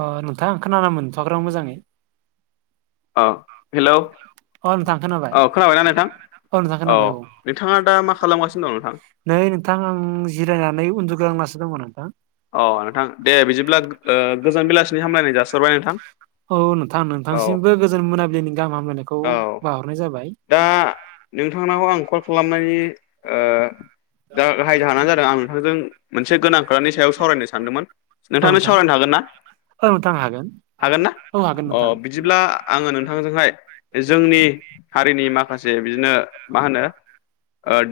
ओ नोंथां खोनाना मोनथ'याखैर' मोजाङै अ हेल' अ नोंथां खोनाबाय औ खोनाबायना नोंथां अ नोंथां औ खोनाबाय नोंथाङा दा मा खालामगासिनो दं नोंथां नै नोंथां आं जिरायनानै उन्दुगलनासो दङमोन नोंथां अ नोंथां औ न थ न दे बिदिब्ला ओ गोजोन बेलासिनि हामलायनाय जासिहरबाय नोंथां [unintelligible] औ थांसिमबो गोजोन मोनाबिलिनि गाहाम हामलायनायखौ बाहरनाय जाबाय नोंथांनाव‌ आं कल खालामनायनि दा गाहाय जाहोना जादों आं नोंथांजों मोनसे गोनां खोथानि सायाव सावरायनो सानदोंमोन औ नोंथांनो नोंथां सावरायनो हागोन ना औ नोंथां हागोन हागोन ना औ हागोन अ नोंथां बिदिब्ला आङो नोंथांजोंहाय जोंनि हारिनि माखासे बिदिनो मा होनो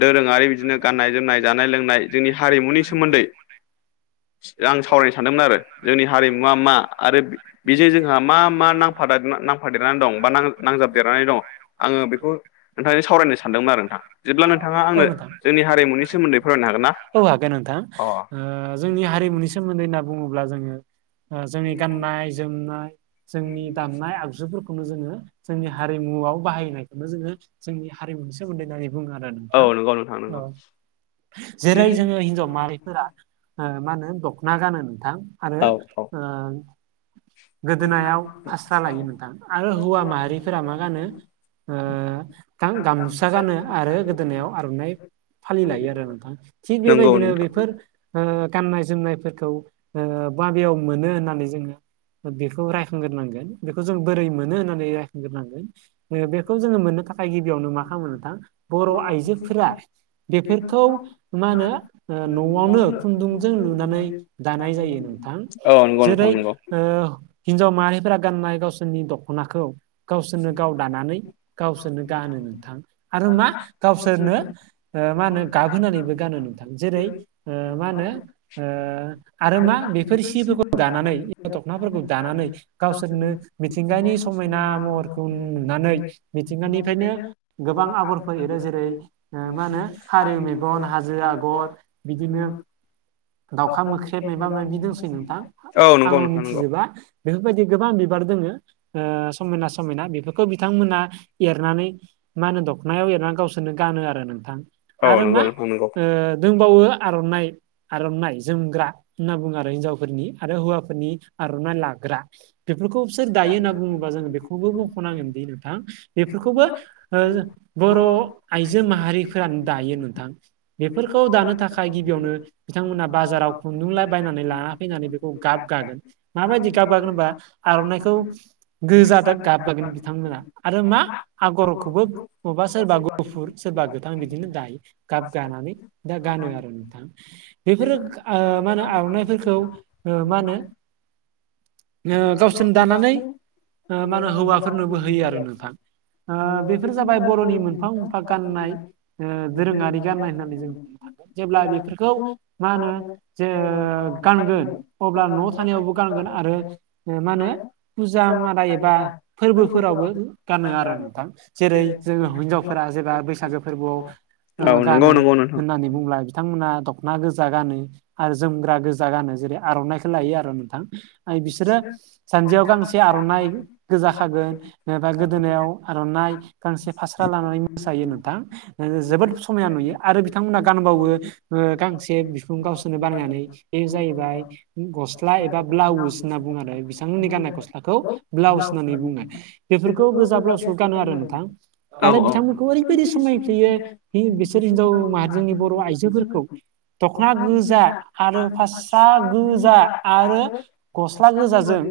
दोरोङारि बिदिनो गाननाय जोमनाय जानाय लोंनाय जोंनि हारिमुनि सोमोन्दै आं सावरायनो सानदोंमोन आरो जोंनि हारिमुवा मा आरो बेजों जोंहा मा मा नाम नांफ नांफादेरनानै दं बा न नांजाबदेरनानै दं आङो बेखौ नोंथांनि सावरायनो सानदोंमोन आरो नोंथा जेब्ला नोंथाङा औ आंनो नोंथां जोंनि हारिमुनि सोमोन्दै फोरमायनो हागोन औ हागोन नोंथां ना जोंनि हारिमुनि सोमोन्दै होनना बुङोब्ला जोङो जोंनि गाननाय जोमनाय जोंनि दामनाय आगजुफोरखौनो जोङो जोंनि हारिमुआव बाहायनायखौनो जोङो जोंनि हारिमुनि सोमोन्दै होननानै बुङो आरो नोंथां नंगौ नोंथां नंगौ औ जेरै जोङो हिनजाव माहारिफोरा मा होनो दख'ना गानो नोंथां औ आरो औ ओ गोदोनायाव फासरा लायो नोंथां आरो हौवा माहारिफोरा मा गानो गामसा गानो आरो गोदोनायाव आर'नाइ फालि लायो आरो नोंथां थिग नंगौ बेबायदिनो नोंथां बेफोर गाननाय जोमनायफोर ओ बाबेयाव मोनो होननानै जोङो बेखौ रायखांग्रोनांगोन बेखौ जों बोरै मोनो होननानै रायखांग्रोनांगोन बेखौ जोङो मोननो थाखाय गिबियावनो मा खालामो नोंथां बर' आइजोफोरा बेफोरखौ मा होनो न'आवनो खुन्दुंजों लुनानै दानाय जायो नोंथां औ नंगौ नोंथां जेरै नंगौ हिनजाव माहारिफोरा गाननाय गावसोरनि दख'नाखौ गावसोरनो गाव दानानै गावसोरनो गानो नोंथां आरो मा गावसोरनो मा होनो गाबहोनानैबो गानो नोंथां जेरै मा होनो आरो मा बेफोर सिफोरखौ दानानै दख'नाफोरखौ दानानै गावसोरनो मिथिंगानि समायना महरखौ नुनानै मिथिंगानिफ्रायनो गोबां आगरफोर एरो जेरै मा होनो फारौ मेगन हाजो आगर बिदिनो दाउखा मोख्रेब मयबा मायबि दंसै नोंथां औ नंगौ आंबो नोंथां नंगौ मिथिजोबा बेफोरबायदि गोबां बिबार दोङो समायना समायना बेफोर खौ बिथांमोना एरनानै मा होनो दखनायाव एरनानै गावसोरनो गानो आरो नोंथां औ आरो नंगौ मा नोंथां नंगौ दंबावो आर'नाइ आर'नाइ जोमग्रा होनना बुङो आरो हिन्जावफोरनि आरो हौवाफोरनि आर'नाइ लाग्रा बेफोरखौसोर दायो होनना बुङोब्ला जोङो बेखौबो बुंख'नांगोनदि नोंथां बेफोरखौबो ओ बर' आइजो माहारिफोरानो दायो नोंथां बेफोरखौ दानो थाखाय गिबियावनो बिथांमोनहा बाजाराव खुन्दुंलााय बायनानै लाना फैनानै बेखौ गाबगागोन माबायदि गाबगागोन होनबा आर'नाइखौ गोजाद गाबगागोन बिथांमोना आरो मा आगरखौबो अबेबा सोरबा गुफुर सोरबा गोथां बिदिनो दायो गाब गानानै दा गानो आरो नोंथां बेफोर ओ मा होनो आरव'नाइफोरखौ ओ मा होनो ओ गावसोरनो दानानै ओ मा होनो हौवाफोरनोबो होयो आरो नोंथां ओ बेफोर जाबाय बर'नि मोनफा मोनफा गाननाय ओ दोरोङारि गाननाय होननानै जों बुंनो थांगोन जेब्ला बेफोरखौ मा होनो जे गानगोन अब्ला न'आव थानायावबो गानगोन आरो मा होनो फुजा मादाय एबा फोरबोफोरावबो गानो आरो नोंथां जेरै जोङो हिनजावफोरा जेबा बैसागो फोरबोआव ओ औ नंगौ गानो नंगौ नोंथां होननानै बुंब्ला बिथांमोनहा दख'ना गोजा गानो आरो जोमग्रा गोजा गानो जेरै आर'नाइखौ लायो आरो नोंथां आरो बिसोरो जानजियाव गांसे आर'नाइ गोजाखागोन ओमफ्राय गोदोनायाव आर'नाइ गांसे फास्रा लानानै मोसायो नोंथां जोबोद समायाना नुयो आरो बिथांमोनहा गानबावो ओ गांसे बिखु गावसोर बानायनानै बे जाहैबाय गस्ला एबा ब्लाउस होनना बुङो आरो बिथांमोननि गाननाय गस्लाखौ ब्लाउस होननानै बुंओ बेफोरखौ गोजा ब्लाउसखौ गानो आरो नोंथां औ आरो औ बिथांमोन ओरैबायदि समायफैयो बिसोर हिनजाव माहारि जनि बर' आइजोफोरखौ दख'ना गोजा आरो फास्रा गोजा आरो गस्ला गोजाजों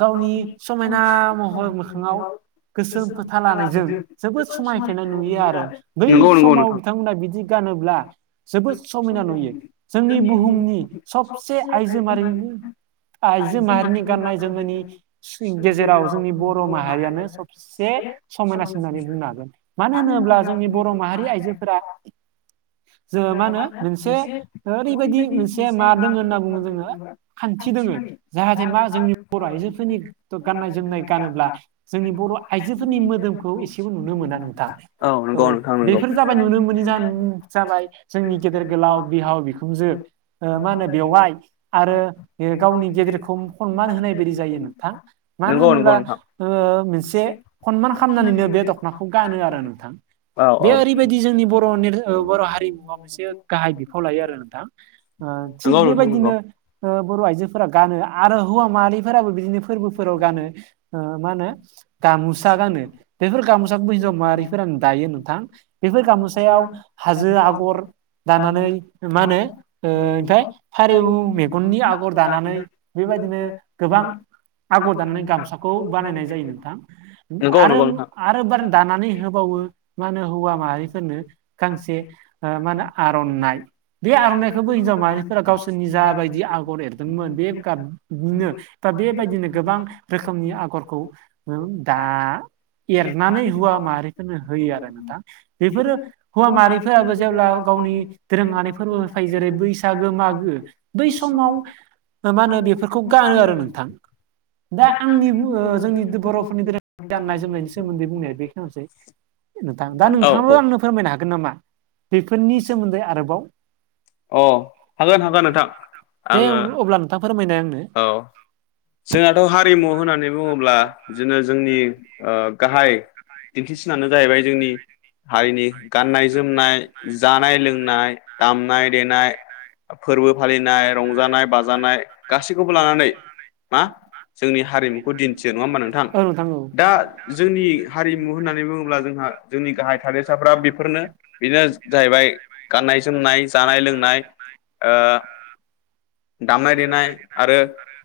गावनि समायना महर मोखांआव गोसोम फोथा लानायजों जोबोद समाय पेलेनाय नुयो आरो बै नंगौ नंगौ समाव नोंथां बिथांमोना बिदि गानोब्ला जोबोद समायना नुयो जोंनि बुहुमनि सबसे आइजो माहारिनि आइजो माहारिनि गाननाय जोमनायनि गेजेराव जोंनि बर' माहारियानो सबसे समायनासिन होननानै बुंनो हागोन मानो होनोब्ला जोंनि बर' माहारि आइजोफोरा जोङो मा होनो मोनसे ओरैबायदि मोनसे मा दोङो होनना बुङो जोङो खान्थि दोङो जाहाथे मा जोंनि बर' आइजोफोरनि गाननाय जोमनाय गानोब्ला जोंनि बर' आइजोफोरनि मोदोमखौ एसेबो नुनो मोना नोंथां औ नंगौ नोंथां नंगौ बेफोर जाबाय नुनो मोनि जाहोन जाबाय जोंनि गेदेर गोलाव बिहाव बिखु जो ओ मा होनो बेवाय आरो बियो गावनि गेदेरखौ हनमान होनाय बायदि जायो नोंथां मानो नंगौ नंगौ होनोब्ला नोंथां ओ मोनसे खनमान खामनानैनो बे दख'नाखौ गानो आरो नोंथां औ औ बे ओरैबायदि जोंनि बर' ओ बर' हारिनि [unintelligible] गाहाय बिफाव लायो नोंथां ओ थिग नंगौ नोंथां नंगौ बेबायदिनो ओ बर' आयजो फोरा गानो आरो हौवा माहारिफोराबो बिदिनो फोरबोफोराव गानो ओ मा होनो? गामुसा गानो बेफोर गामुसाखौबो हिनजाव माहारिफोरानो दायो नोंथां बेफोर गामुसायाव हाजो आगर दानानै मा होनो ओ ओमफाय फारौ मेगननि आगर दानानै बेबायदिनो गोबां आगर दानानै गामसाखौ बानायनाय जायो नोंथां नंगौ आरो नंगौ नोंथां आरो बार दानानै होबावो मा होनो हौवा माहारिफोरनो गांसे ओ मा होनो आर'नाइ बे आर'नाइखौबो हिनजाव माहारिफोरा गावसोरनि जाबायदि आगर एरदोंमोन बे गाबनो दा बेबायदिनो गोबां रोखोमनि आगरखौ दा एरनानै हौवा माहारिफोरनो होयो आरो नोंथां बेफोरो हौवा माहारिफोराबो जेब्ला गावनि दोरोंआरिफोरबो होफायो जेरै बैसागो मागो बै समाव ओ मा होनो बेफोरखौ गानो आरो नोंथां। दा आंनि जोंनि बर'हारिनि गान्नाय जोमनायनि सोमोन्दै बुंसै नोंथां दा औ औ नोंथाङाबो बेफोरनि सोमोन्दै अरोबाव। अ हागोन हागोन नोंथां दे आङो अब्ला नोंथां फोरमायना होलाय। औ। जोंनाथ' हारिमु होननानै बुङोब्ला बिदिनो जोंनि गाहाय दिन्थिसिनानो जाहैबाय जोंनि हारिनि गाननाय जोमनाय जानाय लोंनाय दामनाय देनाय फोरबो फालिनाय, रंजानाय-बाजानाय गासैखौबो लानानै मा जोंनि हारिमुखौ दिन्थियो नङा होमबा नोंथां औ औ दा जोंनि हारिमु होननानै बुङोब्ला जोंहा जोंनि गाहाय थादेरसाफ्रा बेफोरनो बेनो सानाय जाहैबाय गाननाय जानाय‌ जोमनाय जानाय लोंनाय लोंनाय बिदिनो ओ दामनाय देनाय आरो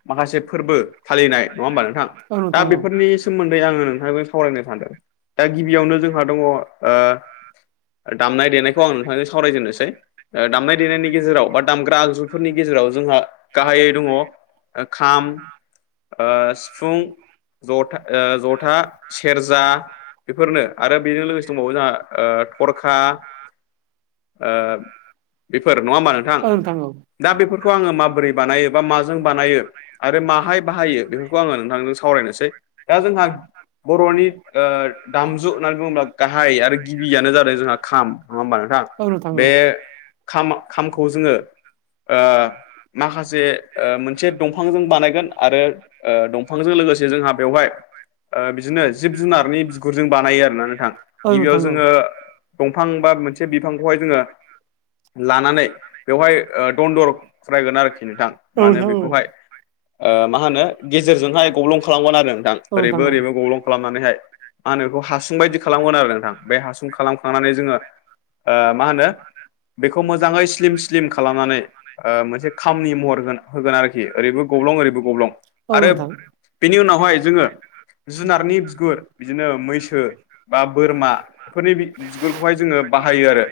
माखासे फोरबो फालिनाय नङा होमबा नोंथां औ दा नोंथां औ। बेफोरनि सोमोन्दै आङो नोंथां सावरायनो सानदों दा गिबियावनो जोंहा दङ ओ दामनाय-देनायखौ आं नोंथांजों सावरायजेननोसै दामनाय-देनायनि गेजेराव बा दामग्रा आगजु फोरनि गेजेराव जोंहा गाहायै दङ खाम ओ सिफुं जथा जथा, सेरजा, बेफोरनो आरो बेजों लोगोसे दंबावो जोंहा थरखा ओ बेफोर नङाहोमबा नोंथां औ औ दा बेफोरखौ आङो माबोरै? बानायनायो बा मा जों बानायो आरो माहाय बाहायो बेफोरखौ आङो नोंथांजों सावरायनोसै दा जोंहा बर'नि ओ दामजु होननानै बुङोब्ला गाहाय आरो गिबियानो जादों जोंहा खाम नङा होमबा नोंथां औ नोंथां औ बे खाम-खामखौ जोङो ओ माखासे मोनसे दंफांजों बानायगोन आरो दंफांजों लोगोसे जोंहा बेवहाय ओ बिदिनो जिब-जुनारनि बिगुरजों बानायो आरोना नोंथां औ गिबियाव नोंथां औ जोङो दंफां बा मोनसे बिफांखौहाय जोङो लानानै बेवहाय दन्दर खुरायगोन आरोखि नोंथां औ मानो नोंथां औ बेखौहाय ओ मा होनो गेजेरजोंहाय गब्लं खालामगोन आरो नोंथां औ औ ओरैबो-ओरैबो गब्लं खालामनानैहाय मा होनो बेखौ हासुं बायदि खालामगोन आरो नोंथां बे हासुं खालाम थांनानै जोङो ओ मा होनो बेखौ मोजाङै स्लिम-स्लिम खालामनानै ओ मोनसे खामनि महर होग होगोन आरोखि ओरैबो गब्लं ओरैबो गब्लं औ आरो नोंथां औ नोंथां औ बेनि उनावहाय जोङो जुनारनि बिगुर बिदिनो मैसो बा बोरमा बेफोरनि बिगुरखौहाय जोङो बाहायो आरो।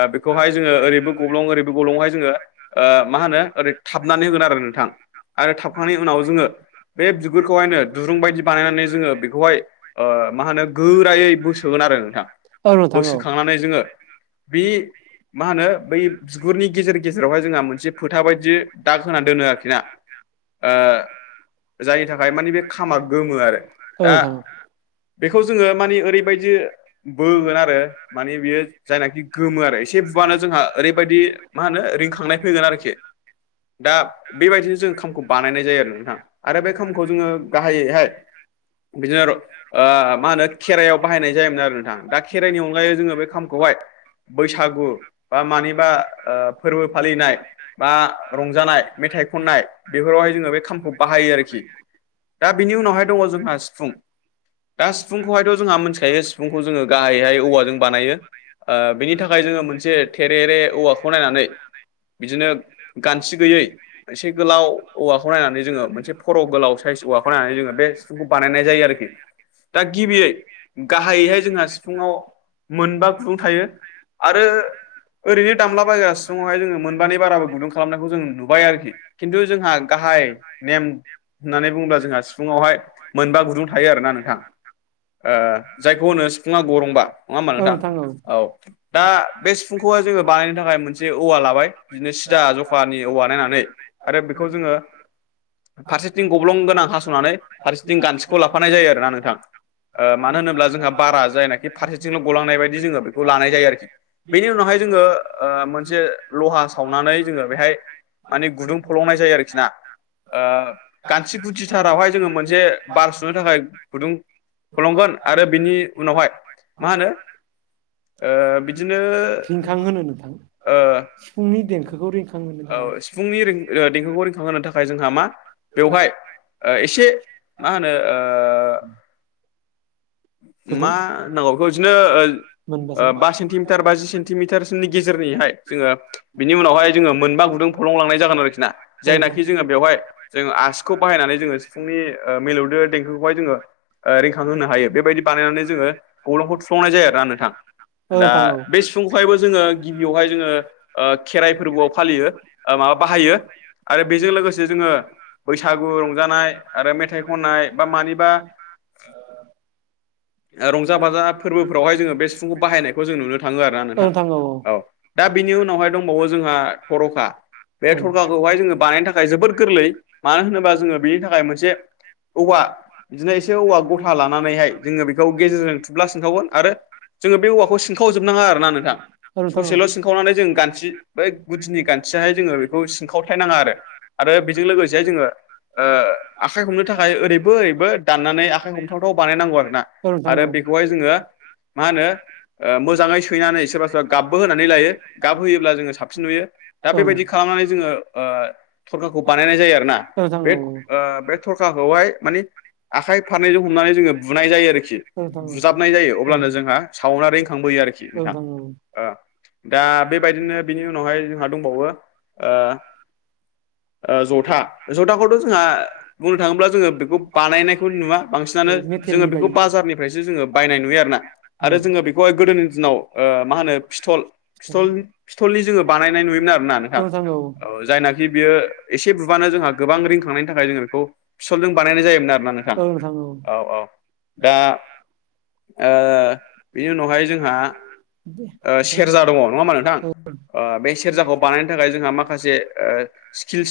ओ बेखौहाय जोङो ओरैबो गब्लं ओरैबो गब्लं हाय जोङो ओ मा होनो ओरै थाबनानै होगोन आरो नोंथां आरो थाबखांनायनि उनाव जोङो बे बिगुरखौहायनो दुरुं बायदि बानायनानै जोङो बेखौहाय मा होनो ओ गोरायै बोसोगोन आरो नोंथां। औ नोंथां बोसो औ खांनानै जोङो बे मा होनो बै बिगुरनि गेजेर गेजेरावहाय जोंहा मोनसे फोथा बायदि दाग होनानै दोनो आरोखि ना ओ जायनि थाखाय मानि बे खामा गोमो आरो औ दा बेखौ जोङो मानिओरैबायदि बोगोन आरो मानि बियो जायनाखि गोमो आरो एसे बुआनो जोंहा ओरैबायदि मा होनो रिखांनाय होगोन आरोखि दा बेबायदिनो जों खामखौ बानायनाय जायो आरो नोंथाङा आरो बे खामखौ जोङो गाहायैहाय बिदिनो ओ मा होनो खेराइायाव बाहायनाय जायोमोन आरो नोंथां। दा खेराइनि अनगायै जोङो बे खामखौहाय बैसागु बा मानिबा ओ फोरबो फालिनाय बा रंजानाय मेथाइ खननाय बेफोरावहाय जोङो बे खामखौ बाहायो आरोखि दा बिनि उनावहाय दङ जोंहा सिफुं दा सिफुंखौहायथ' जोंहा मिथिखायो सिफुंखौ जों ओ बिनि थाखाय जोङो म मोनसे थेरेरे औवाखौ नायनानै बिदिनो [unintelligible] गानथि गैयै [unintelligible] औ मोनसे फर' गोलाव साइजा औवाखौ नायनानै जोङो बे सिफुंखौ बानायनाय जायो आरोखि। दा गिबियै, गाहायैहाय जोंहा सिफुङाव मोनबा मोनबा गुदुं हायोखायो थायो आरो आरो फ्र [unintelligible] ओरैनो दामला बायग्रा सिफुंवावहाय जोङो मोन बानि बाराबो गुदुं खालामनायखौ जों नुबाय आरोखि। खिन्थु जोंहा गाहाय नेम होननानै बुङोब्ला जोंहा सिफुुंवावहाय मोनबा गुदुं थायो आरोना नोंथां। ओ जायखौ होनो सिफुङा गरंबा नङा होमबा नोंथां। औ दा बे सिफुंखौहाय जोङो बानायनो थाखाय मोनसे औवा लाबाय। बिदिनो सिदा जखानि औवा म नायनानै आरो बेखौ जोङो [unintelligible] फारसेथिं गब्लं गोनां हास'नानै फारसेथिं गान्थिखौ लाफानाय जायो आरोना नोंथां। ओ मानो होनोब्ला जोंहा बारा जायनाखि फारसेथिंल' गलांनाय बायदि जोङो बेखौ लानाय जायो आरोखि। बेनि उनावहाय जोङो ओ मोनसे लहा सावनानै जोङो बेहाय माने गुदुं फलंनाय जायो आरोखि ना। ओ गान्थि गुदिथारावहाय जोङो मोनसे बार सुनो थाखाय गुदुं फलंगोन आरो बिनि उनावहाय मा होनो ओ बिदिनो [inaudible] ओ फुंनि देंखोखौ रिखांहोनो थाखाय औ सिफुंनि रिं ओ देंखोखौ रिंखांहोनो थाखाय जोंहा मा [inaudible] बेवहाय बेवहाय ओ इसे मा होनो ओ मा गुदुं नांगौ बेखौ बिदिनो ओ मोनबासो ओ बा सेन्टिमिटार बा जि सेन्टिमिटारसोनि गेजेरनिहाय जोङो बिनि उनावहाय जोङो मोनबा गुदुं फलंलांनाय जागोन आरोखि ना औ जायनाखि जोङो बेवहाय नोंथां जों आसिखौ बाहायनानै जोङो सिफुंनि ओ मिलौदो देंखोखौहाय जोङो ओ रिखां होनो हायो। बेबायदि बानायनानै जोङो गब्लंखौ थुफ्लंनाय जायो आरोना नोंथां। औ दा नोंथां औ बे सिफुंखौहायबो जोङो गिबियावहाय जोङो खेराइ ओ फोरबोआव फालियो। ओ माबा बाहायो। आरो बेजों लोगोसे जोङो बैसागु रंजानाय आरो मेथाइ खननाय बा मानिबा ओ रंजा बाजा फोरबोफोरावहाय जोङो बे सिफुंखौ बाहायनायखौ जों नुनो थाङो आरोना नोंथां। औ। दा बिनि उनावहाय दंबावो जोंहा थर'खा। बे थरखाखौहाय जोङो बानायनो थाखाय जोबोद गोरलै मानो होनोबा जोङो बेनि थाखाय मोनसे [unintelligible] औवा बिदिनो एसे औवा ग'था लानानैहाय जोङो बेखौ गेजेरजों थुब्ला सिनखावगोन आरो जोङो बे औवाखौ सिनखावजोबनाङा आरोना नोंथां। औ नोंथां औ नोंथां औ नोंथां औ ससेल' सिनखावनानै जों गानथि बै गुदिनि गानथियाहाय जोङो बेखौ सिनखावथाय नाङा आरो। आरो बेजों लोगोसे जोङो ओ आखाइ हमनो थाखाय ओरैबो ओरैबो दाननानै आखाइ हमथावथाव बानायनांगौ आरो। ना नोंथां औ आरो बेखौहाय जोङो मा होनो ओ मोजाङै सैनानै सोरबा सोरबा गाबबो होनानै लायो। गाब होयोब्ला जोङो साबसिन नुयो। दा बेबायदि खालामनानै ओ जोङो थरखाखौ बानायनाय जायो आरोना बे ओ बे थरखाखौहाय मानि आखाइ फारनैजों हमनानै जोङो बुनाय जायो आरोखि। खि। बुजाबनाय जायो अब्लानो जोंहा सावनानै रोंखांबोयो आरोखि औ नोंथां। औ ओ दा बेबायदिनो बिनि उनावहाय जोंहा दंबावो। ओ ओ ज'था ज'थाखौथ' जोंहा बुंनो थाङोब्ला जोङो बेखौ बानायनायखौ नुवा बांसिनानो। जोङो मेटेलनि बेखौ बायो औ बाजारनिफ्रायसो जोङो बायनाय नुयो आरोना औ नोंथां आरो जोङो बेखौहाय गोदोनि दिनाव औ ओ मा होनो औ फिथल। फिथल फिथलनि जोङो बानायनाय नुयोमोन आरोना नोंथां। औ जायनाखि बेयो ओ एसे बुबानो जोंहा गोबां रिंखांनायनि थाखाय जोङो बेखौ फिटलजों बानायनाय जायोमोन आरोना नोंथां‌। औ अ। दा नोंथाङा ओ बेनि उनावहाय जोंहा दे ओ सेरजा दङ नङा होनबा नोंथां। ओ बे सेरजाखौ बानायनो थाखाय जोंहा माखासे ओ स्किल्ससिब